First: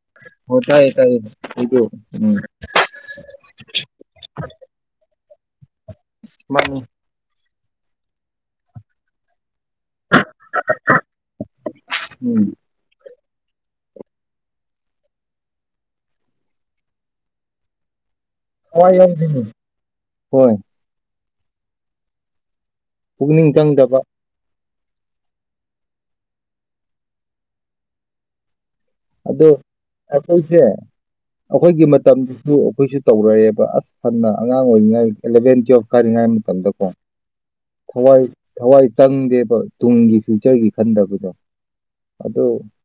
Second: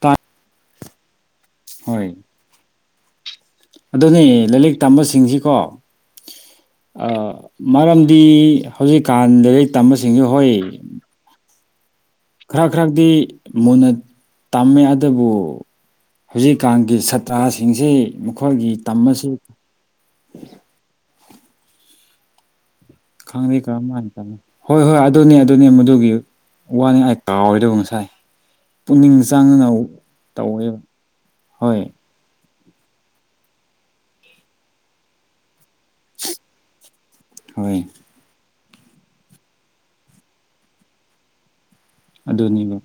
ꯇꯥꯏ ꯍ ꯇꯥꯢ ꯇꯥꯢ ꯍꯥꯢꯕꯤꯌꯣ ꯎꯝ ꯑꯗꯨꯅꯦ ꯂꯥꯢꯔꯤꯛ ꯇꯝꯕꯁꯤꯡꯁꯤꯀꯣ ꯃꯥꯅꯤ ꯃꯔꯝꯗꯤ ꯍꯧꯖꯤꯛꯀꯥꯟꯗꯒꯤ ꯇꯝꯕꯁꯤꯡꯁꯦ ꯍꯣꯢ ꯎꯝ ꯈꯔ ꯈꯔꯗꯤ ꯃꯨꯟꯅ ꯇꯝꯃꯦ ꯑꯗꯨꯕꯨ ꯍꯧꯖꯤꯛꯀꯥꯟꯒꯤ ꯁꯥꯇ꯭ꯔꯁꯤꯡꯁꯤ ꯃꯈꯣꯏꯒꯤ ꯇꯝꯕꯁꯤ [unintelligible] ꯍꯣꯢ ꯄꯨꯛꯅꯤꯡ ꯈꯪꯗ ꯆꯪꯗꯕ [unintelligible] ꯍꯣꯢ ꯍꯣꯢ ꯑꯗꯨꯅꯦ ꯑꯗꯨꯅꯤ ꯃꯗꯨꯒꯤ ꯋꯥꯅꯤ ꯑꯩ ꯀꯥꯎꯔꯣꯢꯗ ꯉꯁꯥꯢ ꯄꯨꯛꯅꯤꯡ ꯑꯗꯣ ꯆꯪꯉꯅ ꯑꯩꯈꯣꯏꯁꯦ ꯇꯧꯋꯦꯕ ꯍꯣꯏ ꯑꯩꯈꯣꯏꯒꯤ ꯃꯇꯝꯗꯨꯁꯨ ꯑꯩꯈꯣꯏꯁꯨ ꯇꯧꯔꯛꯑꯦꯕ ꯑꯁ ꯍꯟꯅ ꯑꯉꯥꯡ ꯑꯣꯏꯔꯤꯉꯥꯏ ꯑꯦꯂꯚꯦꯟ ꯇꯨꯌꯦꯜꯕ ꯀꯥꯔꯤꯉꯩ ꯃꯇꯝꯗꯀꯣ ꯍꯣꯏ ꯊꯋꯥꯏ ꯊꯋꯥꯏ ꯆꯪꯗꯦꯕ ꯇꯨꯡꯒꯤ ꯐ꯭ꯌꯨꯆꯔꯒꯤ ꯈꯟꯗꯕꯗꯣ ꯑꯗꯨ ꯑꯗꯨꯅꯤꯕ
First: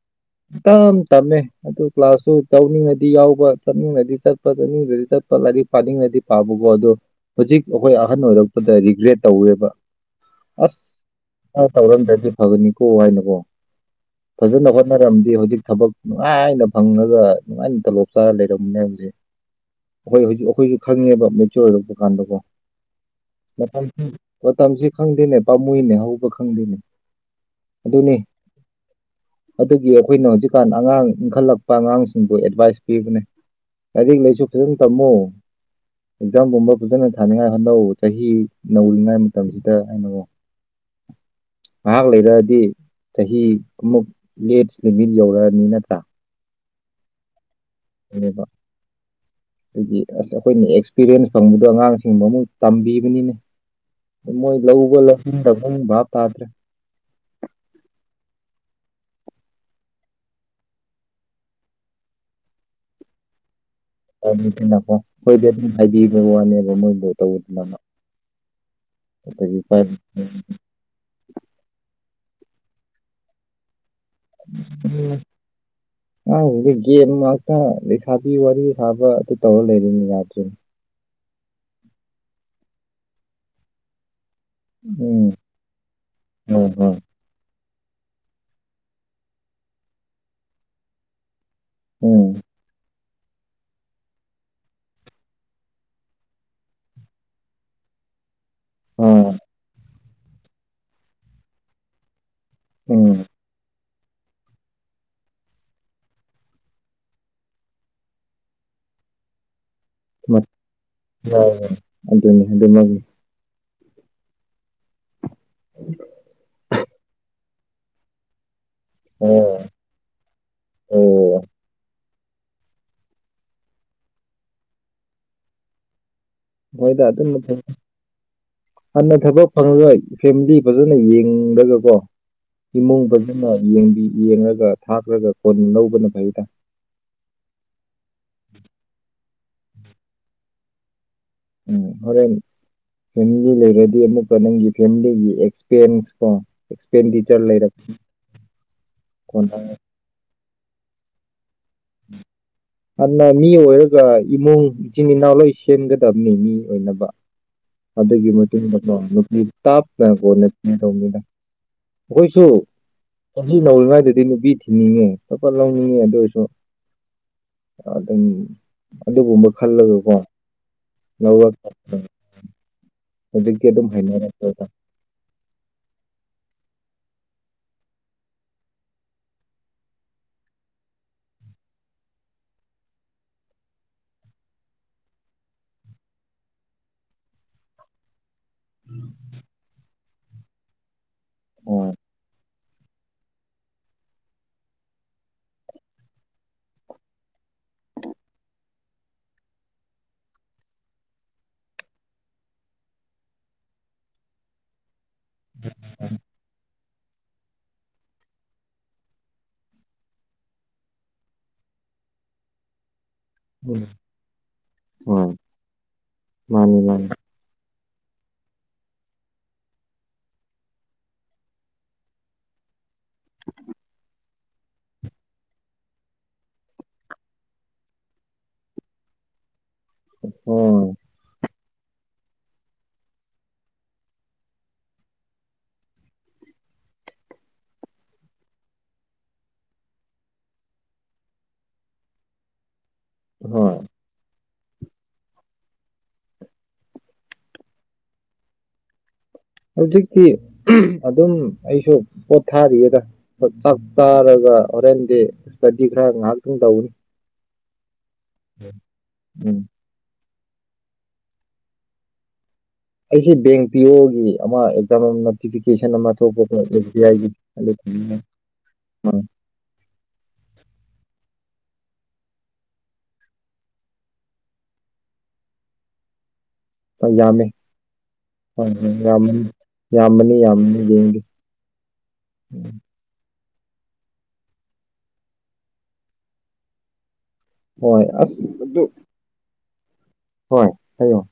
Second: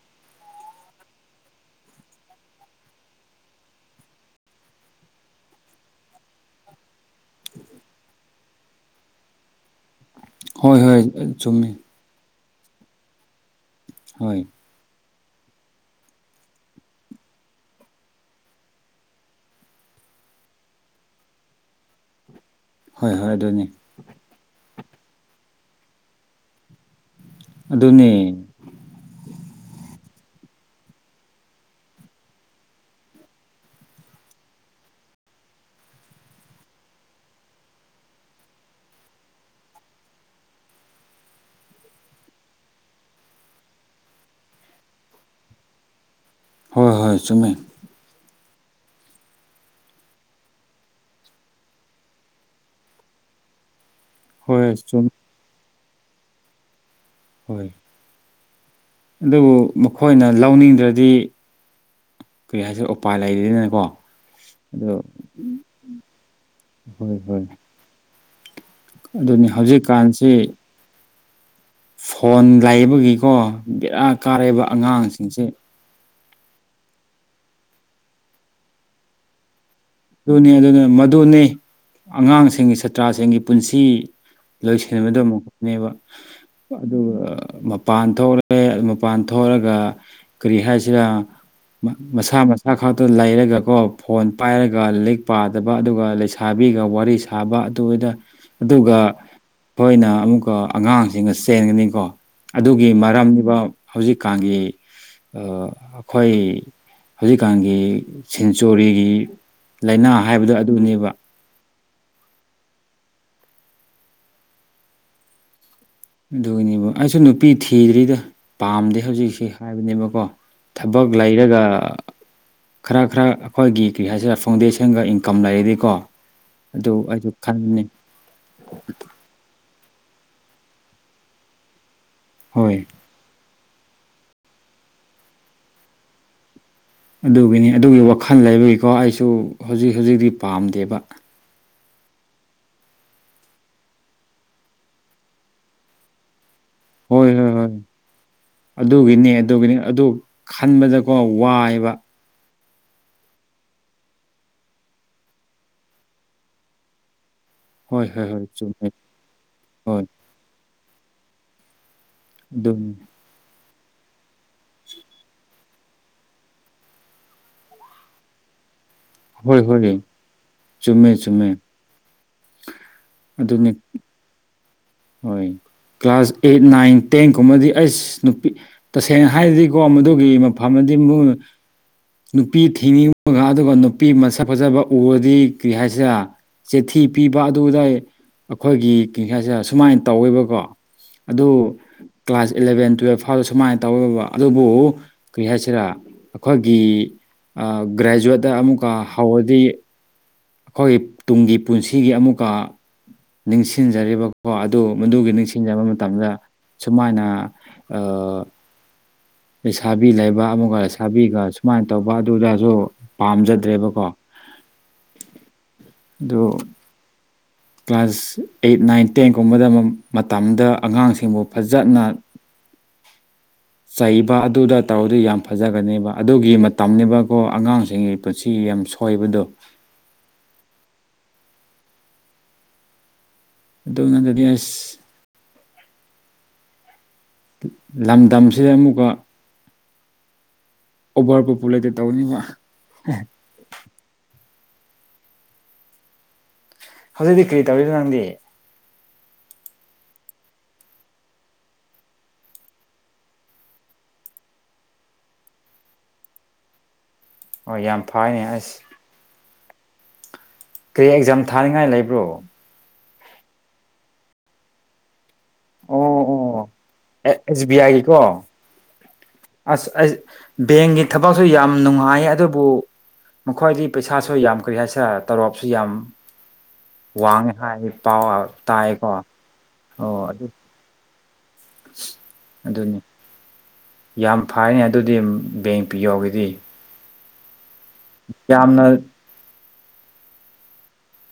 ꯇꯝ ꯇꯝꯃꯦ ꯑꯗꯨ ꯀ꯭ꯂꯥꯁꯁꯨꯨ ꯇꯧꯅꯤꯡꯉꯗꯤ ꯌꯥꯎꯕ ꯆꯠꯅꯤꯡꯉꯗꯤ ꯆꯠꯄ ꯆꯠꯅꯤꯡꯗ꯭ꯔꯗꯤ ꯆꯠꯄ ꯂꯥꯏꯔꯤꯛ ꯄꯥꯅꯤꯡꯉꯗꯤ ꯄꯥꯕꯀꯣ ꯑꯗꯣ ꯍꯧꯖꯤꯛ ꯑꯩꯈꯣꯏ ꯑꯍꯟ ꯑꯣꯏꯔꯛꯄꯗ ꯔꯤꯒ꯭ꯔꯦꯠ ꯇꯧꯋꯦꯕ ꯍꯣꯏ ꯑꯁ ꯍꯣꯏ ꯈꯔ ꯆꯨꯝꯃꯤ ꯇꯧꯔꯝꯗ꯭ꯔꯗꯤ ꯐꯒꯅꯤꯀꯣ ꯍꯥꯏꯅꯀꯣ ꯍꯣꯏ ꯐꯖꯅ ꯍꯣꯠꯅꯔꯝꯃꯗꯤ ꯍꯧꯖꯤꯛ ꯊꯕꯛ ꯅꯨꯡꯉꯥꯏꯅ ꯐꯪꯉꯒ ꯅꯨꯡꯉꯥꯏꯅ ꯇꯣꯂꯣꯞ ꯆꯥꯔꯒ ꯂꯩꯔꯝꯒꯅꯤ ꯍꯥꯏꯕꯖꯤ ꯑꯩꯈꯣꯏ ꯍꯧꯖꯤꯛ ꯑꯩꯈꯣꯏꯁꯨ ꯈꯪꯉꯦꯕ ꯃꯦꯆꯣꯔ ꯑꯣꯏꯔꯛꯄ ꯀꯥꯟꯗ ꯀꯣ ꯍꯣꯏ ꯍꯣꯏ ꯑꯗꯨꯅꯤ ꯎꯝ ꯃꯇꯝꯁꯤ ꯈꯪꯗꯦꯅꯦ ꯄꯥꯝꯃꯨꯏꯅꯦ ꯍꯧꯕ ꯈꯪꯗꯦꯅꯦ ꯑꯗꯨꯅꯤ ꯑꯗꯨꯒꯤ ꯑꯩꯈꯣꯏꯅ ꯍꯧꯖꯤꯛꯀꯥꯟ ꯑꯉꯥꯡ ꯏꯟꯈꯠꯂꯛꯄ ꯑꯉꯥꯡꯁꯤꯡꯕꯨ ꯑꯦꯗꯚꯥꯏꯁ ꯄꯤꯕꯅꯦ ꯂꯥꯏꯔꯤꯛ ꯂꯥꯏꯁꯨ ꯐꯖꯅ ꯇꯝꯃꯣ ꯑꯦꯛꯖꯥꯝꯒꯨꯝꯕ ꯐꯖꯅ ꯊꯥꯅꯤꯡꯉꯥꯏ ꯍꯣꯠꯅꯧ ꯆꯍꯤ ꯅꯧꯔꯤꯉꯩ ꯃꯇꯝꯁꯤꯗ ꯑꯩꯅ [unintelligible] ꯉꯥꯏꯍꯥꯛ ꯂꯩꯔꯛꯑꯗꯤ ꯆꯍꯤ ꯑꯃꯨꯛ ꯂꯦꯁ ꯂꯤꯃꯤꯠ ꯌꯧꯔꯛꯑꯅꯤ ꯃꯤ ꯅꯠꯇ꯭ꯔꯥ ꯍꯣꯏ ꯍꯣꯏ ꯆꯨꯝꯃꯦ ꯑꯗꯨꯅꯦꯕ ꯑꯗꯨꯒꯤ ꯑꯁ ꯑꯩꯈꯣꯏꯅ ꯑꯦꯛꯁꯄꯤꯔꯤꯌꯦꯟꯁ ꯐꯪꯕꯗꯣ ꯑꯉꯥꯡꯁꯤꯡꯗ ꯑꯃꯨꯛ ꯇꯝꯕꯤꯕꯅꯤꯅꯦ ꯃꯣꯏ ꯍꯣꯏ ꯂꯧꯕ ꯆꯨꯝꯃꯦ ꯂꯧꯅꯤꯡꯗꯕ ꯚꯥꯞ ꯇꯥꯗ꯭ꯔꯦ ꯍꯣꯏ ꯑꯗꯨꯕꯨ ꯃꯈꯣꯏꯅ ꯂꯧꯅꯤꯡꯗ꯭ꯔꯗꯤ ꯀꯔꯤꯁꯨ ꯎꯄꯥꯏ ꯂꯩꯔꯤꯅꯀꯣ ꯅꯀꯣ ꯑꯩꯈꯣꯏꯗꯤ ꯑꯗꯨꯝ ꯍꯥꯏꯕꯤꯕꯩ ꯋꯥꯅꯦꯕ ꯃꯣꯏ ꯀꯔꯤ ꯍꯣꯏ ꯍꯣꯏ ꯇꯧꯕꯗꯅ ꯑꯗꯨꯅꯤ ꯍꯧꯖꯤꯛꯀꯥꯟꯁꯤ ꯐꯣꯟ ꯂꯩꯕꯒꯤꯀꯣ ꯕꯦꯔꯥ ꯀꯥꯔꯦꯕ ꯑꯉꯥꯡꯁꯤꯡꯁꯦ ꯑ ꯍꯧꯖꯤꯛ ꯒꯦꯝ ꯉꯥꯛꯇ ꯂꯩꯁꯥꯕꯤ ꯋꯥꯔꯤ ꯁꯥꯕ ꯑꯗꯨ ꯇꯧꯔ ꯂꯩꯔꯦꯅꯦ ꯑꯗꯨꯅꯤ ꯌꯥꯗ꯭ꯔꯦꯅꯦ ꯑꯗꯨꯅꯤ ꯃꯗꯨꯅꯤ ꯑꯉꯥꯡꯁꯤꯡꯒꯤ ꯁꯥꯇ꯭ꯔꯁꯤꯡꯒꯤ ꯄꯨꯟꯁꯤ ꯎꯝ ꯂꯣꯏꯁꯟꯕꯗꯨꯃꯨꯛꯅꯦꯕ ꯍꯣꯏ ꯍꯣꯏ ꯑꯗꯨꯒ ꯃꯄꯥꯟ ꯊꯣꯛꯂꯛꯑꯦ ꯃꯄꯥꯟ ꯊꯣꯛꯑꯒ ꯀꯔꯤ ꯍꯥꯏꯁꯤꯔ ꯎꯝ ꯃꯁꯥ ꯃꯁꯥ ꯈꯛꯇ ꯂꯩꯔꯒꯀꯣ ꯐꯣꯟ ꯄꯥꯏꯔꯒ ꯑꯗꯨꯒ ꯂꯤꯛ ꯄꯥꯗꯕ ꯑꯗꯨꯒ ꯂꯩꯁꯥꯕꯤꯒ ꯋꯥꯔꯤ ꯁꯥꯕ ꯑꯗꯨꯗ ꯑꯗꯨꯒ ꯃꯣꯏꯅ ꯑꯃꯨꯛꯀ ꯑꯉꯥꯡꯁꯤꯡꯒ ꯆꯦꯟꯒꯅꯤꯀꯣ ꯑꯗꯨꯒꯤ ꯍꯣꯏ ꯎꯝ ꯃꯔꯝꯅꯤꯕ ꯍꯧꯖꯤꯛꯀꯥꯟꯒꯤ ꯑꯥ ꯑꯩꯈꯣꯏ ꯍꯧꯖꯤꯛꯀꯥꯟꯒꯤ ꯁꯦꯟꯆꯨꯔꯤꯒꯤ ꯂꯩꯅꯥ ꯍꯥꯏꯕꯗꯣ ꯑꯗꯨꯅꯦꯕ ꯌꯥꯏꯅꯦ ꯑꯗꯨꯅꯤ ꯑꯗꯨ ꯑꯗꯨꯃꯛꯅꯤ ꯑꯗꯨꯒꯤꯅꯦꯕꯨ ꯑꯩꯁꯨ ꯅꯨꯄꯤ ꯊꯤꯗ꯭ꯔꯤꯗ ꯄꯥꯝꯗꯦ ꯍꯧꯖꯤꯛꯁꯤ ꯑꯣ ꯍꯥꯏꯕꯅꯦꯕꯀꯣ ꯊꯕꯛ ꯑꯣ ꯂꯩꯔꯒ ꯈꯔ ꯈꯔ ꯑꯩꯈꯣꯏꯒꯤ ꯀꯔꯤ ꯍꯥꯏꯁꯤꯔ ꯐꯥꯎꯟꯗꯦꯁꯟꯒ ꯏꯟꯀꯝ ꯂꯩꯔꯗꯤꯀꯣ ꯑꯗꯨ ꯃꯣꯏꯗ ꯑꯗꯨꯝ ꯑꯩꯁꯨ ꯈꯟꯕꯅꯤ ꯍꯥꯟꯅ ꯊꯕꯛ ꯑꯗꯨꯅ ꯐꯦꯃꯤꯂꯤ ꯐꯖꯅ ꯌꯦꯡꯂꯒꯀꯣ ꯍꯣꯏ ꯏꯃꯨꯡ ꯐꯖ ꯑꯗꯨꯅ ꯌꯦꯡꯕꯤ ꯌꯦꯡꯉꯒ ꯊꯥꯈ꯭ꯔꯒ ꯀꯣꯟ ꯂꯧꯕꯅ ꯐꯩꯗ ꯑꯗꯨꯒꯤꯅꯤ ꯑꯗꯨꯒꯤ ꯋꯥꯈꯜ ꯂꯩꯕꯒꯤꯀꯣ ꯑꯩꯁꯨ ꯍꯨꯖꯤꯛ ꯍꯨꯖꯤꯛꯇꯤ ꯄꯥꯝꯗꯦꯕ꯫ ꯎꯝ ꯍꯣꯔꯦꯟ ꯐꯦꯃꯤꯂꯤ ꯂꯩꯔꯗꯤ ꯑꯃꯨꯛꯀ ꯅꯪꯒꯤ ꯐꯦꯃꯤꯂꯤꯒꯤ ꯑꯦꯛꯁꯄꯦꯟꯁ ꯀꯣ ꯍꯣꯏ ꯑꯦꯛꯁꯄꯦꯟꯗꯤꯆꯔ ꯍꯣꯏ ꯍꯣꯏ ꯂꯩꯔꯛ ꯑꯗꯨꯒꯤꯅꯦ ꯀꯣꯟꯅ ꯑꯗꯨꯒꯤꯅꯤ ꯑꯗꯨ ꯈꯟꯕꯗꯀꯣ ꯋꯥꯏꯕ꯫ [inaudible] ꯑꯅ ꯃꯤ ꯑꯣꯏꯔꯒ ꯏꯃꯨꯡ ꯏꯆꯤꯟ ꯏꯅꯥꯎ ꯂꯣꯏ ꯁꯦꯝꯒꯗꯕꯅꯤ ꯃꯤ ꯑꯣꯏꯅꯕ꯫ ꯍꯣꯏ ꯍꯣꯏ ꯑꯗꯨꯒꯤ ꯍꯣꯏ ꯆꯨꯝꯃꯦ ꯃꯇꯨꯡꯟꯅꯀꯣ ꯅꯨꯄꯤ ꯍꯣꯏ ꯇꯥꯞꯅ ꯀꯣꯟꯅ ꯊꯤꯗꯧꯅꯤꯗ꯫ ꯑꯈꯣꯏꯁꯨ ꯑꯗꯨꯅꯤ ꯆꯍꯤ ꯅꯧꯔꯤꯉꯩꯗꯗꯤ ꯅꯨꯄꯤ ꯊꯤꯡꯅꯤꯡꯉꯦ ꯐꯠꯐꯠ ꯂꯧꯅꯤꯡꯉꯦ ꯑꯗꯨ ꯑꯣꯏꯔꯁꯨ ꯑꯗꯨꯝ ꯑꯗꯨꯒꯨꯝꯕ ꯍꯣꯏ ꯍꯣꯏ ꯈꯜꯂꯒꯀꯣ ꯆꯨꯝꯃꯦ ꯆꯨꯝꯃꯦ ꯂꯧꯔ [unintelligible] ꯍꯨꯖꯤꯛꯇꯤ ꯑꯗꯨꯅꯤ ꯑꯗꯨꯝ ꯍꯥꯏꯅꯔꯛꯇꯗ ꯍꯣꯏ ꯀ꯭ꯂꯥꯁ ꯑꯩꯠ ꯅꯥꯏꯟ ꯇꯦꯟ ꯀꯨꯝꯕꯗꯤ ꯑꯩꯁ ꯅꯨꯄꯤ ꯇꯁꯦꯡꯅ ꯍꯥꯏꯔꯗꯤꯀꯣ ꯃꯗꯨꯒꯤ ꯃꯐꯝꯗꯤ ꯃꯣꯏ ꯅꯨꯄꯤ ꯊꯤꯡꯅꯤꯡꯕꯒ ꯑꯗꯨꯒ ꯅꯨꯄꯤ ꯃꯁꯛ ꯐꯖꯕ ꯎꯔꯗꯤ ꯀ꯭ꯔꯤ ꯍꯥꯏꯁꯤꯔ ꯆꯦꯊꯤ ꯄꯤꯕ ꯑꯗꯨꯗꯥꯏ ꯑꯈꯣꯏꯒꯤ ꯀ꯭ꯔꯤ ꯍꯥꯏꯁꯤꯔ ꯁꯨꯃꯥꯏ ꯇꯧꯋꯦꯕꯀꯣ ꯑꯗꯨ ꯍꯣꯏ ꯀ꯭ꯂꯥꯁ ꯏꯂꯚꯦꯟ ꯇꯨꯌꯦꯜꯐ ꯐꯥꯎꯗ ꯁꯨꯃꯥꯏ ꯇꯧꯋꯦꯕ ꯑꯗꯨꯕꯨ ꯀ꯭ꯔꯤ ꯍꯥꯏꯁꯤꯔꯥ ꯑꯈꯣꯏꯒꯤ ꯑꯥ ꯒ꯭ꯔꯦꯖꯨꯋꯦꯠꯇ ꯑꯃꯨꯛꯀ ꯍꯧꯔꯗꯤ ꯈꯣꯏꯒꯤ ꯇꯨꯡꯒꯤ ꯄꯨꯟꯁꯤꯒꯤ ꯑꯃꯨꯛꯀ ꯅꯤꯡꯁꯤꯡꯖꯔꯤꯕꯀꯣ ꯑꯗꯨ ꯃꯗꯨꯒꯤ ꯅꯤꯡꯁꯤꯡꯖꯕ ꯃꯇꯝꯗ ꯁꯨꯃꯥꯏꯅ ꯑꯥ ꯂꯩꯁꯥꯕꯤ ꯂꯩꯕ ꯑꯃꯨꯛꯒ ꯂꯩꯁꯥꯕꯤꯒ ꯁꯨꯃꯥꯏꯅ ꯇꯧꯕ ꯑꯗꯨꯗꯁꯨ ꯎꯝ ꯄꯥꯝꯖꯗ꯭ꯔꯦꯕꯀꯣ ꯍꯣꯏ ꯑꯗꯨ ꯃꯥꯅꯤ ꯃꯥꯅꯤ ꯀ꯭ꯂꯥꯁ ꯑꯩꯠ ꯅꯥꯏꯟ ꯇꯦꯟꯒꯨꯝꯕꯗ ꯃꯇꯝꯗ ꯑꯉꯥꯡꯁꯤꯡꯕꯨ ꯐꯖꯅ [inaudible] ꯆꯩꯕ ꯑꯗꯨꯗ ꯇꯧꯔꯗꯤ ꯌꯥꯝ ꯐꯖꯒꯅꯦꯕ ꯑꯗꯨꯒꯤ ꯃꯇꯝꯅꯤꯕꯀꯣ ꯑꯉꯥꯡꯁꯤꯡꯒꯤ ꯄꯨꯟꯁꯤ ꯌꯥꯝ ꯁꯨ ꯍꯣꯏꯕꯗꯣ ꯍꯣꯏ ꯑꯗꯨ ꯅꯠꯗꯗꯤ ꯑꯁ ꯂꯝꯗꯝꯁꯤꯗ ꯑꯃꯨꯛꯀ ꯑꯣꯚꯔ ꯄꯣꯄꯨꯂꯦꯇꯦꯠ ꯇꯧꯅꯤꯕ ꯍꯣꯏ ꯍꯧꯖꯤꯛꯇꯤ ꯀ꯭ꯔꯤ ꯇꯧꯔꯤꯅꯣ ꯅꯪꯗꯤ? ꯍꯧꯖꯤꯛꯇꯤ ꯑꯗꯨꯝ ꯑꯩꯁꯨ ꯄꯣꯠ ꯊꯥꯔꯤꯌꯦꯗ꯫ ꯆꯥꯛ ꯆꯥꯔꯒ ꯍꯣꯔꯦꯟꯗꯤ ꯏꯁꯇꯗꯤ ꯈꯔ ꯉꯍꯥꯛꯇꯪ ꯇꯧꯅꯤ꯫ ꯑꯣ ꯌꯥꯝ ꯐꯥꯏꯅꯦ ꯑꯁ ꯎꯝ ꯀꯔꯤ ꯑꯦꯛꯖꯥꯝ ꯊꯥꯅꯤꯡꯉꯥꯏ ꯂꯩꯕ꯭ꯔꯣ? ꯑꯩꯁꯤ ꯕꯦꯡ ꯄꯤ ꯑꯣꯒꯤ ꯑꯃ ꯑꯦꯛꯖꯥꯝ ꯑꯃ ꯇꯤꯐꯦꯀꯦꯁꯟ ꯑꯣ ꯑꯃ ꯑꯣ ꯊꯣꯛꯄꯗꯣ ꯑꯦꯁ ꯕꯤ ꯑꯥꯏꯒꯤ ꯑꯦꯁ ꯕꯤ ꯑꯥꯏꯒꯤꯀꯣ [unintelligible] ꯑꯁ ꯑꯩꯁ ꯕꯦꯡꯒꯤ ꯊꯕꯛꯁꯨ ꯌꯥꯝ ꯅꯨꯡꯉꯥꯏ ꯑꯗꯨꯕꯨ ꯃꯈꯣꯏꯗꯤ ꯄꯩꯁꯥꯁꯨ ꯌꯥꯝ ꯀ꯭ꯔꯤ ꯍꯥꯏꯁꯤꯔ ꯇꯧꯔꯣꯞꯁꯨ ꯌꯥꯝ ꯍꯣꯏ ꯌꯥꯝꯃꯦ ꯋꯥꯡꯉꯦ ꯍꯥꯏ ꯄꯥꯎ ꯍꯣꯏ ꯇꯥꯏꯀꯣ ꯑꯣ ꯑꯗꯨ ꯕꯦꯡꯒꯤ ꯑꯗꯨꯅꯤ ꯌꯥꯝ ꯐꯥꯏꯅꯦ ꯑꯗꯨꯗꯤ ꯕꯦꯡ ꯄꯤ ꯑꯣ ꯒꯤꯗꯤ꯫ ꯍꯣꯏ ꯑꯁ ꯑꯗꯨ, ꯌꯥꯝꯅ ꯍꯣꯏ ꯍꯥꯏꯌꯣ꯫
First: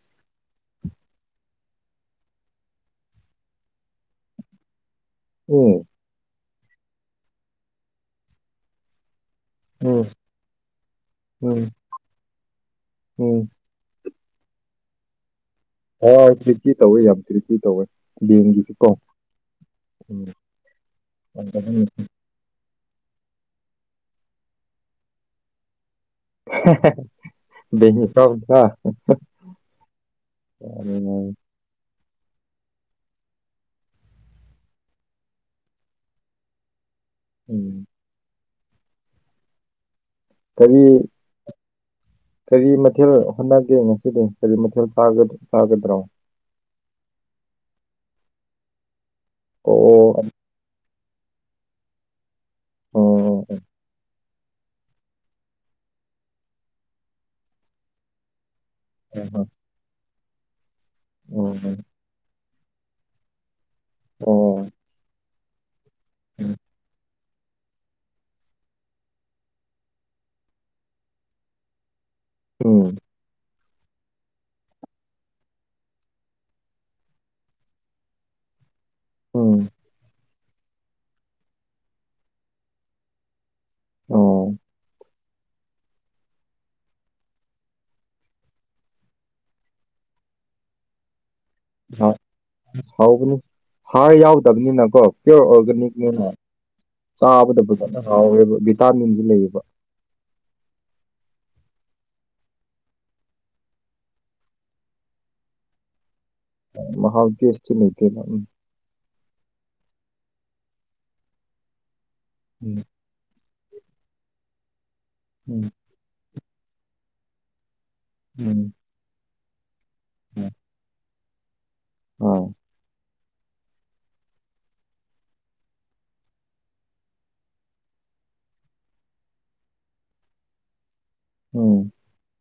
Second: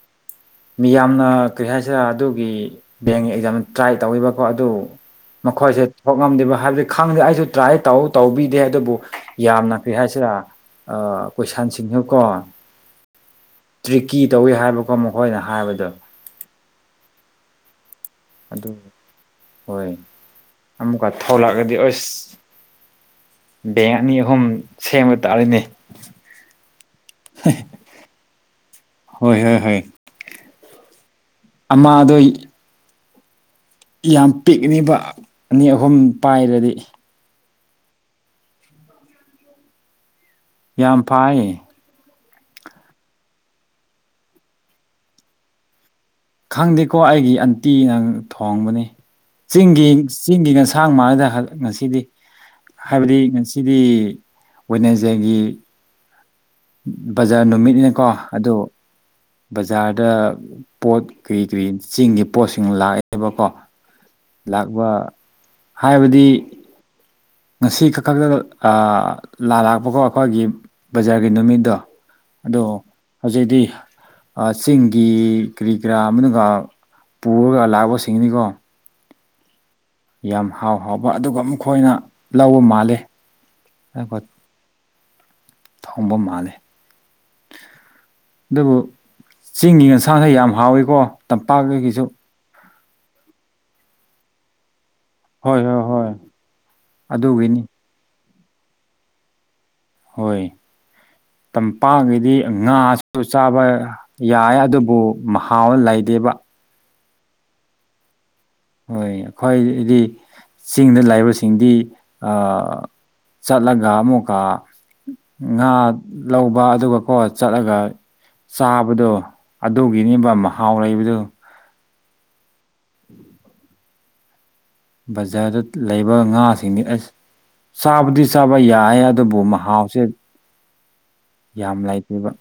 ꯃꯤꯌꯥꯝꯅ ꯀꯔꯤ ꯍꯥꯏꯁꯤꯔ ꯑꯗꯨꯒꯤ ꯕꯦꯡ ꯑꯦꯛꯖꯥꯝ ꯇ꯭ꯔꯥꯏ ꯇꯧꯕꯀꯣ ꯑꯗꯨ, ꯃꯈꯣꯏꯁꯦ ꯎꯝ ꯊꯣꯛꯉꯝꯗꯦꯕ ꯍꯥꯏꯕꯗꯤ ꯈꯪꯗꯦ ꯑꯩꯁꯨ ꯇ꯭ꯔꯥꯏ ꯇꯧ ꯇꯧꯕꯤꯗꯦ ꯑꯗꯨꯕꯨ, ꯌꯥꯝꯅ ꯀꯔꯤ ꯎꯝ ꯍꯥꯏꯁꯤꯔꯥ ꯑꯥ ꯎꯝ ꯀꯣꯏꯁꯟꯁꯤꯡꯅꯀꯣ, ꯎꯝ ꯇ꯭ꯔꯤꯛꯀꯤ ꯇꯧꯋꯦ ꯍꯥꯏꯕꯀꯣ ꯃꯈꯣꯏꯅ ꯍꯥꯏꯕꯗꯣ꯫ ꯍꯣꯏ ꯇ꯭ꯔꯤꯀꯤ ꯇꯧꯋꯦ ꯌꯥꯝ ꯇ꯭ꯔꯤꯀꯤ ꯇꯧꯋꯦ꯫ ꯑꯗꯨ ꯕꯦꯡꯒꯤꯁꯨꯀꯣ ꯍꯣꯏ ꯑꯃꯨꯛꯀꯥ ꯊꯣꯂꯛꯑꯗꯤ ꯎꯝ ꯑꯁ꯫ ꯕꯦꯡ ꯑꯅꯤ ꯑꯍꯨꯝ ꯁꯦꯝꯕ ꯇꯥꯔꯦꯅꯦ꯫ [unintelligible] ꯍꯣꯏ ꯍꯣꯏ [unintelligible] ꯑꯃꯗꯣꯏ ꯌꯥꯝ ꯄꯤꯛꯅꯤꯕ ꯑꯅꯤ ꯑꯍꯨꯝ ꯄꯥꯏꯔꯗꯤ꯫ ꯎꯝ ꯀꯔꯤ? ꯌꯥꯝ ꯐꯥꯏꯌꯦ ꯀꯔꯤ ꯃꯊꯦꯜ ꯍꯣꯠꯅꯒꯦ ꯉꯁꯤꯗꯤ, ꯀꯔꯤ ꯃꯊꯦꯜ ꯆꯥꯒꯗ꯭ꯔꯣ? ꯈꯪꯗꯦꯀꯣ ꯑꯩꯒꯤ ꯑꯟꯇꯤꯅ ꯊꯣꯡꯕꯅꯤ ꯆꯤꯡꯒꯤ ꯑꯣ ꯆꯤꯡꯒꯤ ꯉꯁꯥꯏ ꯊꯥꯡ ꯃꯥꯥꯡꯗ ꯉꯁꯤꯗꯤ ꯍꯥꯏꯕꯗꯤ ꯑꯣ ꯉꯁꯤꯗꯤ ꯋꯦꯠꯅꯦꯖꯗꯦꯒꯤ꯫ ꯕꯖꯥꯔ ꯅꯨꯃꯤꯠꯅꯤꯅꯥꯀꯣ ꯑꯗꯨ ꯎꯝ ꯍꯣꯏ꯫ ꯕꯖꯥꯔꯗ ꯄꯣꯠ ꯀ꯭ꯔꯤ ꯀ꯭ꯔꯤ ꯆꯤꯡꯒꯤ ꯄꯣꯠꯁꯤꯡ ꯂꯥꯛꯑꯦꯕꯀꯣ꯫ ꯂꯥꯛꯕ ꯍꯥꯏꯕꯗꯤ, ꯉꯁꯤ ꯈꯛ ꯈꯛꯇ ꯂꯥ ꯂꯥꯛꯄꯀꯣ ꯑꯩꯈꯣꯏꯒꯤ ꯕꯖꯥꯔꯒꯤ ꯅꯨꯃꯤꯠꯇꯣ꯫ ꯑꯗꯣ ꯎꯝ ꯍꯧꯖꯤꯛꯇꯤ꯫ ꯑꯥ ꯆꯤꯡꯒꯤ ꯀ꯭ꯔꯤ ꯀꯔꯥ ꯑꯃꯒ ꯄꯨꯔꯒ ꯂꯥꯛꯄ ꯁꯤꯡꯅꯤꯀꯣ꯫ ꯎꯝ ꯌꯥꯝ ꯍꯥꯎ ꯍꯥꯎꯕ ꯑꯗꯨꯒ ꯃꯈꯣꯏꯅ ꯂꯧꯕ ꯃꯥꯂꯦ꯫ ꯑꯣ꯫ ꯊꯣꯡꯕ ꯃꯥꯜꯂꯦ꯫ ꯑꯗꯨꯕꯨ ꯆꯤꯡꯒꯤ ꯌꯦꯟꯁꯥꯡꯁꯦ ꯌꯥꯝ ꯍꯥꯎꯋꯤꯀꯣ ꯇꯝꯄꯥꯛꯇꯒꯤꯁꯨ꯫ ꯍꯧꯒꯅꯤ ꯍꯥꯔ ꯌꯥꯎꯗꯕꯅꯤꯅꯀꯣ꯫ ꯄꯤꯌꯣꯔ ꯍꯣꯏ ꯍꯣꯏ ꯍꯣꯏ ꯑꯣꯔꯒꯥꯅꯤꯛꯅꯦꯅ ꯆꯥꯕꯗ ꯑꯗꯨꯒꯤꯅꯤ ꯐꯖꯅ ꯍꯥꯎꯋꯦꯕ ꯚꯤꯇꯥꯃꯤꯟꯁꯨ ꯂꯩꯌꯦꯕ꯫ ꯍꯣꯏ ꯇꯝꯄꯥꯛꯀꯤꯗꯤ ꯉꯥꯁꯨ ꯆꯥꯕ ꯌꯥꯏ ꯑꯗꯨꯕꯨ ꯃꯍꯥꯎ ꯂꯩꯗꯦꯕ꯫ ꯃꯍꯥꯎꯗꯤ ꯇꯦꯁꯇꯤ ꯂꯩꯇꯦꯕ꯫ ꯍꯣꯏ ꯈ꯭ꯋꯥꯏꯗꯤ ꯆꯤꯡꯗ ꯂꯩꯕꯁꯤꯡꯗꯤ ꯑꯥ ꯆꯠꯂꯒ ꯑꯃꯨꯛꯀ ꯉꯥ ꯎꯝ ꯂꯧꯕ ꯑꯗꯨꯒꯀꯣ ꯆꯠꯂꯒ, ꯎꯝ ꯆꯥꯕꯗꯣ ꯑꯗꯨꯒꯤꯅꯦꯕ ꯃꯍꯥꯎ ꯂꯩꯕꯗꯨ꯫ ꯍꯣꯏ꯫ [inaudible] ꯕꯖꯥꯔꯗ ꯂꯩꯕ ꯉꯥꯁꯤꯡꯗꯤ ꯑꯁ꯫ ꯆꯥꯕꯗꯤ ꯆꯥꯕ ꯌꯥꯏ ꯑꯗꯨꯕꯨ ꯃꯍꯥꯎꯁꯦ ꯎꯝ ꯌꯥꯝ ꯂꯩꯇꯦꯕ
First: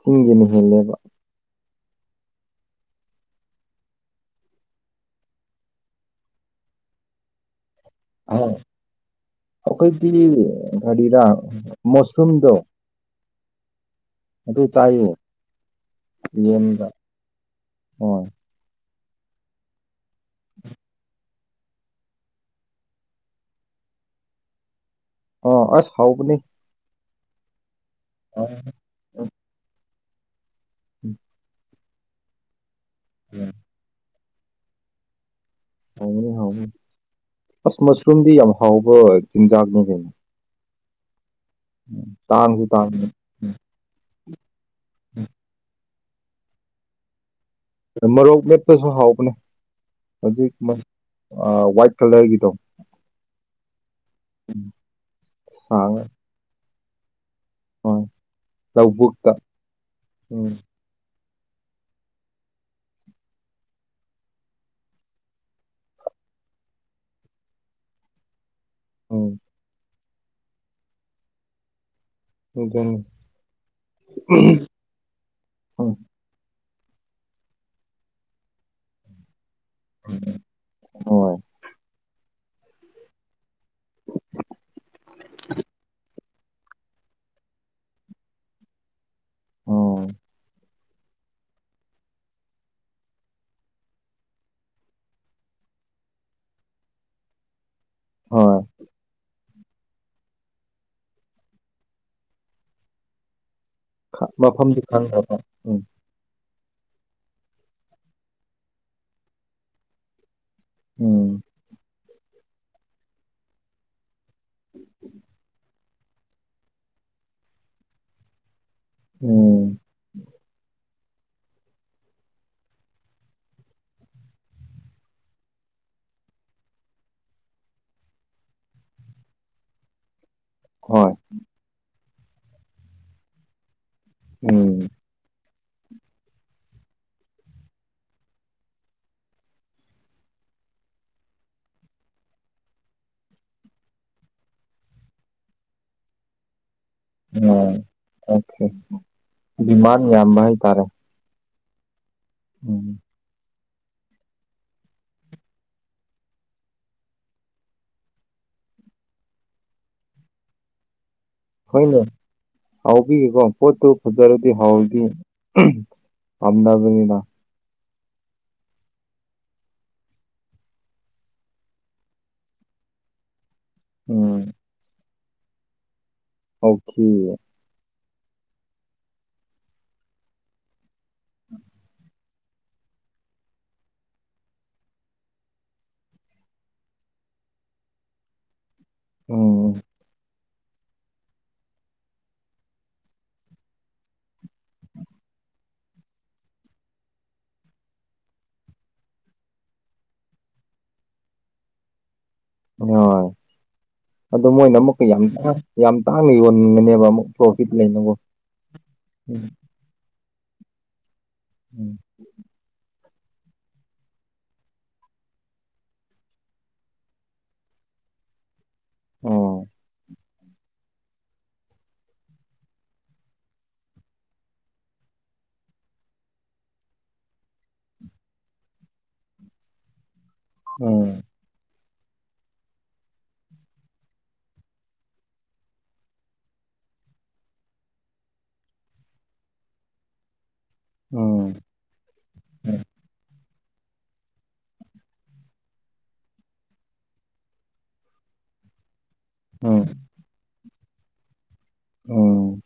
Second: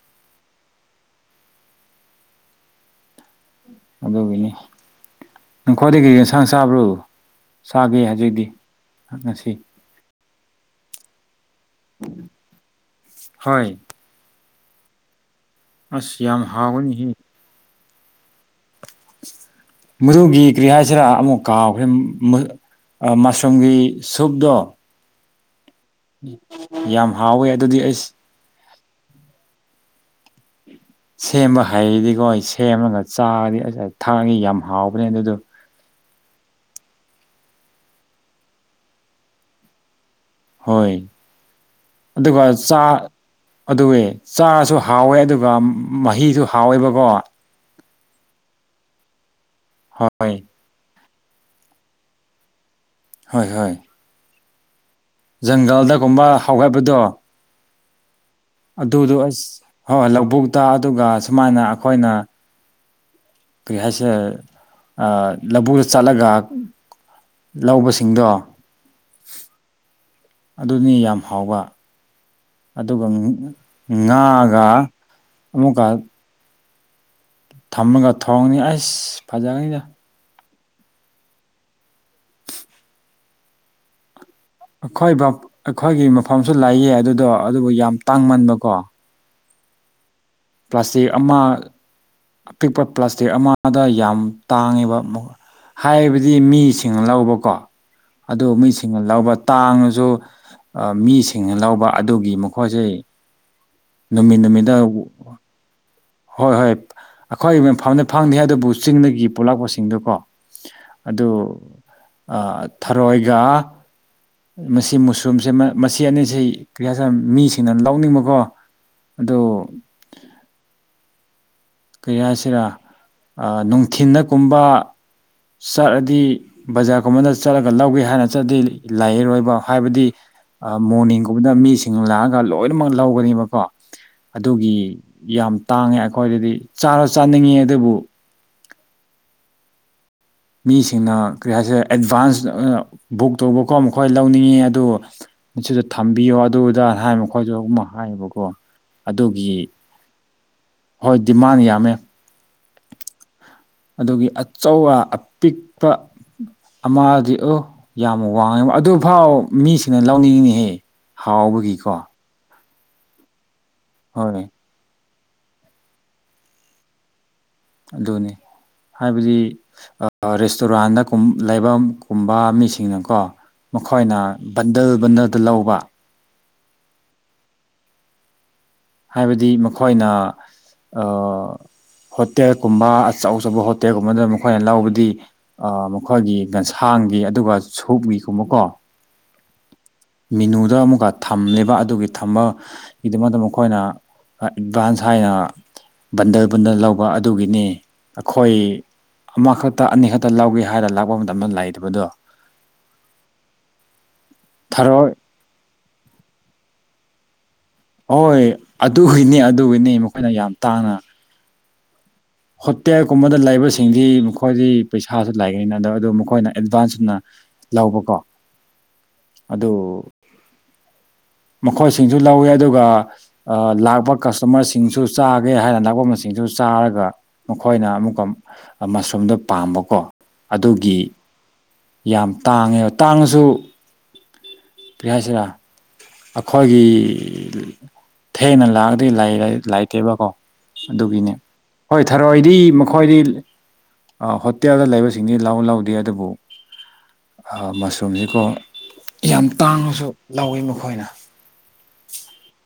ꯆꯤꯡꯒꯤꯅ ꯍꯦꯜꯂꯦꯕ꯫ ꯑꯗꯨꯒꯤꯅꯤ ꯅꯈꯣꯏꯗꯤ ꯀꯔꯤ ꯌꯦꯟꯁꯥꯡ ꯆꯥꯕ꯭ꯔꯨ ꯆꯥꯒꯦ ꯍꯥꯏ ꯑ ꯑꯈꯣꯏꯗꯤ ꯀꯔꯤꯔ ꯃꯣꯁꯔꯨꯝꯗꯣ꯫ ꯍꯣꯏ ꯑꯗꯨ ꯇꯥꯏꯌꯣ ꯑꯁ ꯌꯥꯝ ꯍꯥꯎꯔꯅꯤꯍꯦ ꯑꯣꯏ ꯃꯨꯔꯨꯒꯤ ꯀ꯭ꯔꯤ ꯍꯥꯏꯁꯤꯔ ꯑꯃꯨꯛ ꯀꯥꯎꯈ꯭ꯔꯦ ꯑ ꯃꯁꯔꯨꯝꯒꯤ ꯁꯨꯞꯇꯣ ꯑꯣ ꯑꯁ ꯍꯥꯎꯕꯅꯤ ꯌꯥꯝ ꯍꯥꯎꯋꯦ ꯑꯗꯨꯗꯤ ꯑꯩꯁ ꯑꯣ [unintelligible] ꯁꯦꯝꯕ ꯍꯩꯔꯗꯤꯀꯣ ꯑꯩ ꯁꯦꯝꯃꯒ ꯆꯥꯔꯗꯤ ꯑꯁ ꯊꯥꯡꯗꯤ ꯌꯥꯝ ꯍꯥꯎꯕꯅꯦ ꯑꯗꯨꯗꯣ ꯍꯥꯎꯕꯅꯤ ꯍꯥꯎꯕꯅꯤ ꯑꯁ ꯃꯁꯔꯨꯝꯗꯤ ꯌꯥꯝ ꯍꯥꯎꯕ ꯆꯤꯟꯖꯥꯛꯅꯤ ꯀꯩꯅꯣ ꯍꯣꯏ ꯑꯗꯨꯒ ꯇꯥꯡꯁꯨ ꯆꯥ ꯇꯥꯡꯉꯤ ꯑꯗꯨꯋꯦ ꯆꯥꯔꯁꯨ ꯍꯥꯎꯋꯦ ꯑꯗꯨꯒ ꯃꯍꯤꯗꯨ ꯍꯥꯎꯋꯦꯕꯀꯣ ꯃꯔꫭꯛ ꯃꯦꯠꯄꯁꯨ ꯍꯥꯎꯕꯅꯦ ꯍꯣꯏ ꯑꯗꯨꯏ ꯃꯁ ꯑ ꯋꯥꯏꯠ ꯀꯂꯔꯒꯤꯗꯣ ꯍꯣꯏ ꯍꯣꯏ ꯇꯟꯅꯣ ꯖꯪꯒꯜꯗꯒꯨꯝꯕ ꯍꯧꯒꯠꯄꯗꯣ ꯑꯣꯏ ꯑꯗꯨꯗꯣ ꯑꯁ ꯍꯣ ꯎꯝ ꯂꯧꯕꯨꯛꯇ ꯑꯗꯨꯒ ꯁꯨꯃꯥꯏꯅ ꯑꯩꯈꯣꯏꯅ ꯀꯔꯤ ꯍꯥꯏꯁꯤꯔ ꯑ ꯂꯧꯕꯨꯗ ꯆꯠꯂꯒ ꯂꯧꯕꯁꯤꯡꯗꯣ ꯑꯧ ꯑꯗꯨꯅꯤ ꯌꯥꯝ ꯍꯥꯎꯕ ꯑꯗꯨꯅꯤ ꯑꯗꯨꯒ ꯉꯥꯒ ꯑꯃꯨꯛꯀ ꯊꯝꯃꯒ ꯊꯣꯡꯉꯤ ꯑꯩꯁ ꯐꯖꯕꯅꯤꯗ ꯑꯣꯏ [unintelligible] ꯑꯩꯈꯣꯏ ꯕꯞ ꯑꯩꯈꯣꯏꯒꯤ ꯃꯐꯝꯁꯨ ꯂꯩꯌꯦ ꯑꯗꯨꯗꯣ ꯑꯗꯨꯕꯨ ꯌꯥꯝ ꯇꯥꯡꯃꯟꯕꯀꯣ ꯑꯣ ꯄ꯭ꯂꯥꯁꯇꯤꯔ ꯑꯃ ꯑꯄꯤꯛꯄ ꯄ꯭ꯂꯥꯁꯇꯤꯔ ꯑꯃꯗ ꯌꯥꯝ ꯇꯥꯡꯉꯤꯕ ꯃꯣ ꯍꯥꯏꯕꯗꯤ ꯃꯤꯁꯤꯡꯅ ꯂꯧꯕꯀꯣ ꯑꯗꯨ ꯍꯣꯏ ꯃꯤꯁꯤꯡꯅ ꯂꯧꯕ ꯇꯥꯡꯉꯖꯨ ꯑ ꯃꯤꯁꯤꯡꯅ ꯂꯧꯕ ꯑꯗꯨꯒꯤ ꯃꯈꯣꯏꯁꯦ ꯈ ꯅꯨꯃꯤꯠ ꯅꯨꯃꯤꯠꯇ ꯃꯐꯝꯗꯤ ꯈꯟꯗꯕ ꯎꯝ ꯍꯣꯏ ꯍꯣꯏ ꯑꯩꯈꯣꯏ ꯃꯐꯝꯗ ꯐꯪꯅꯤ ꯑꯗꯨꯕꯨ ꯆꯤꯡꯗꯒꯤ ꯄꯨꯂꯛꯄꯁꯤꯡꯗꯨ ꯀꯣ ꯑꯗꯨ ꯎꯝ ꯑ ꯊꯔꯣꯏꯒ ꯃꯁꯤ ꯃꯨꯁꯔꯨꯝꯁꯦ ꯃꯁꯤ ꯑꯅꯤꯁꯤ ꯀꯔꯤ ꯍꯥꯏꯁꯤꯔꯥ ꯃꯤꯁꯤꯡꯅ ꯂꯧꯅꯤꯡꯕꯀꯣ ꯑꯗꯣ ꯎꯝ [unintelligible] ꯀꯩ ꯍꯥꯏꯁꯤꯔꯥ ꯑ ꯅꯨꯡꯊꯤꯟꯗ ꯀꯨꯝꯕ ꯆꯠꯔꯗꯤ ꯕꯖꯥꯔꯒꯨꯝꯕꯗ ꯆꯠꯂꯒ ꯂꯧꯒꯦ ꯍꯥꯏꯅ ꯆꯠꯗꯤ ꯂꯩꯔꯣꯏꯕ ꯍꯥꯏꯕꯗꯤ ꯑ ꯍꯣꯏ ꯃꯣꯔꯅꯤꯡꯒꯨꯝꯕꯗ ꯃꯤꯁꯤꯡ ꯂꯥꯛꯑꯒ ꯂꯣꯏꯅꯃꯛ ꯂꯧꯒꯅꯦꯕꯀꯣ ꯑꯗꯨꯒꯤ ꯎꯝ ꯌꯥꯝ ꯇꯥꯡꯉꯦ ꯑꯩꯈꯣꯏꯗꯗꯤ ꯆꯥꯔꯣ ꯆꯥꯅꯤꯡꯉꯤ ꯑꯗꯨꯕꯨ ꯃꯤꯁꯤꯡꯅ ꯀꯔꯤ ꯍꯥꯏꯁꯤꯔ ꯑꯦꯗꯚꯥꯟꯁ ꯑ ꯕꯨꯛ ꯇꯧꯕꯀꯣ ꯃꯈꯣꯏ ꯂꯧꯅꯤꯡꯉꯤ ꯑꯗꯨ ꯁꯤꯗ ꯊꯝꯕꯤꯌꯣ ꯑꯗꯨꯗ ꯍꯥꯏ ꯃꯈꯣꯏꯖꯨ ꯑꯃ ꯍꯥꯏꯌꯦꯕꯀꯣ ꯑꯗꯨꯒꯤ ꯃꯥꯟ ꯌꯥꯝꯕ ꯍꯥꯏꯇꯥꯔꯦ ꯍꯣꯏ ꯗꯤꯃꯥꯟ ꯌꯥꯝꯃꯦ ꯎꯝ ꯑꯗꯨꯒꯤ ꯑꯆꯧꯕ ꯑꯄꯤꯛꯄ ꯑꯃꯥꯗꯤ ꯑꯣ ꯌꯥꯝ ꯋꯥꯡꯉꯦꯕ ꯑꯗꯨꯐꯥꯎ ꯃꯤꯁꯤꯡꯅ ꯂꯧꯅꯤꯡꯉꯤꯍꯦ ꯍꯣꯏꯅꯦ ꯍꯥꯎꯕꯤꯒꯤꯀꯣ ꯄꯣꯠꯇꯨ ꯍꯣꯏ ꯐꯖꯔꯗꯤ ꯍꯥꯎꯔꯗꯤ ꯄꯥꯝꯅꯕꯅꯤꯗ ꯑꯗꯨꯅꯤ ꯍꯥꯏꯕꯗꯤ ꯑꯥ ꯔꯦꯁꯇꯨꯔꯥꯟꯗ ꯀꯨꯝ ꯂꯩꯕꯝ ꯀꯨꯝꯕ ꯃꯤꯁꯤꯡꯅꯀꯣ ꯃꯈꯣꯏꯅ ꯎꯝ ꯕꯟꯗꯜ ꯕꯟꯗꯜꯗ ꯂꯧꯕ ꯍꯥꯎꯈꯤ ꯍꯥꯏꯕꯗꯤ ꯃꯈꯣꯏꯅ [unintelligible] ꯍꯣꯠ ꯇꯦꯜꯀꯨꯝꯕ ꯑꯆꯧ ꯑꯆꯧꯕ ꯍꯣꯇꯦꯜꯒꯨꯝꯕꯗ ꯃꯈꯣꯏꯅ ꯂꯧꯕꯗꯤ ꯃꯈꯣꯏꯒꯤ ꯒꯟꯁꯥꯡꯒꯤ ꯑꯗꯨꯒ ꯁꯨꯞꯒꯤꯒꯨꯝꯕꯀꯣ ꯑꯣ ꯃꯤꯅꯨꯗ ꯑꯃꯨꯛꯀ ꯊꯝꯂꯦꯕ ꯑꯗꯨꯒꯤ ꯊꯝꯕꯒꯤꯗꯃꯛꯇ ꯃꯈꯣꯢ ꯈꯣꯏꯅ ꯑꯦꯗꯚꯥꯟꯁ ꯍꯥꯏꯅ ꯕꯟꯗꯜ ꯕꯨꯟꯗꯜ ꯂꯧꯕ ꯑꯗꯨꯒꯤꯅꯦ ꯑꯈꯣꯏ ꯑꯃꯈꯛꯇ ꯑꯅꯤꯈꯛꯇ ꯂꯧꯒꯦ ꯍꯥꯏꯔ ꯂꯥꯛꯄ ꯃꯇꯝꯗ ꯂꯥꯢꯇꯕꯗꯣ ꯍꯣꯢ ꯑꯗꯨ ꯃꯣꯏꯅ ꯑꯃꯨꯛꯀ ꯊꯔꯣꯏ ꯌꯥꯝ ꯇꯥꯡ ꯌꯥꯝ ꯇꯥꯡꯅ ꯌꯣꯟꯒꯅꯦꯕ ꯑꯃꯨꯛ ꯄꯔꯣꯐꯤꯠ ꯂꯩꯅ ꯍꯣꯏ ꯑꯗꯨꯒꯤꯅꯦ ꯑꯗꯨꯒꯤꯅꯤ ꯃꯈꯣꯏꯅ ꯌꯥꯝ ꯇꯥꯡꯅ [inaudible] ꯍꯣꯇꯦꯜꯒꯨꯝꯕꯗ ꯂꯩꯕꯁꯤꯡꯗꯤ ꯃꯈꯣꯏꯗꯤ ꯄꯩꯁꯥꯁꯨ ꯂꯥꯢꯒꯅꯤꯅ ꯑꯗ ꯑꯗꯨ ꯃꯈꯣꯏꯅ ꯑꯦꯗꯚꯥꯟꯁꯅ ꯂꯧꯕꯀꯣ ꯑꯣ ꯑꯗꯨ ꯃꯈꯣꯏꯁꯤꯡꯁꯨ ꯂꯧꯋꯦ ꯑꯗꯨꯒ ꯂꯥꯛꯄ ꯀꯁꯇꯃꯔꯁꯤꯡꯁꯨ ꯆꯥꯒꯦ ꯍꯥꯏꯅ ꯂꯥꯛꯄꯁꯤꯡꯁꯨ ꯆꯥꯔꯒ ꯃꯈꯣꯏꯅ ꯑꯃꯨꯛꯀ [unintelligible] ꯃꯁꯔꯨꯝꯗꯣ ꯄꯥꯝꯕꯀꯣ ꯑꯗꯨꯒꯤ ꯎꯝ ꯌꯥꯝ ꯇꯥꯡꯉꯦꯕ ꯇꯥꯡꯉꯁꯨ ꯀ꯭ꯔꯤ ꯍꯥꯏꯁꯤꯔꯥ ꯑꯈꯣꯏꯒꯤ ꯊꯦꯡꯅ ꯂꯥꯛꯑꯗꯤ ꯂꯩꯔꯦ ꯂꯩꯇꯦꯕꯀꯣ ꯑꯗꯨꯒꯤꯅꯦ ꯎꯝ ꯍꯣꯏ ꯊꯔꯣꯏꯗꯤ ꯃꯈꯣꯏꯗꯤ ꯍꯣꯇꯦꯜꯗ ꯂꯩꯕꯁꯤꯡꯗꯤ ꯂꯧ ꯂꯧꯎꯗꯦ ꯑꯗꯨꯕꯨ ꯃꯁꯔꯨꯝꯗꯤꯀꯣ ꯌꯥꯝ ꯎꯝ ꯇꯥꯡꯉꯁꯨ ꯂꯧꯋꯤ ꯃꯈꯣꯏꯅ ꯎꯝ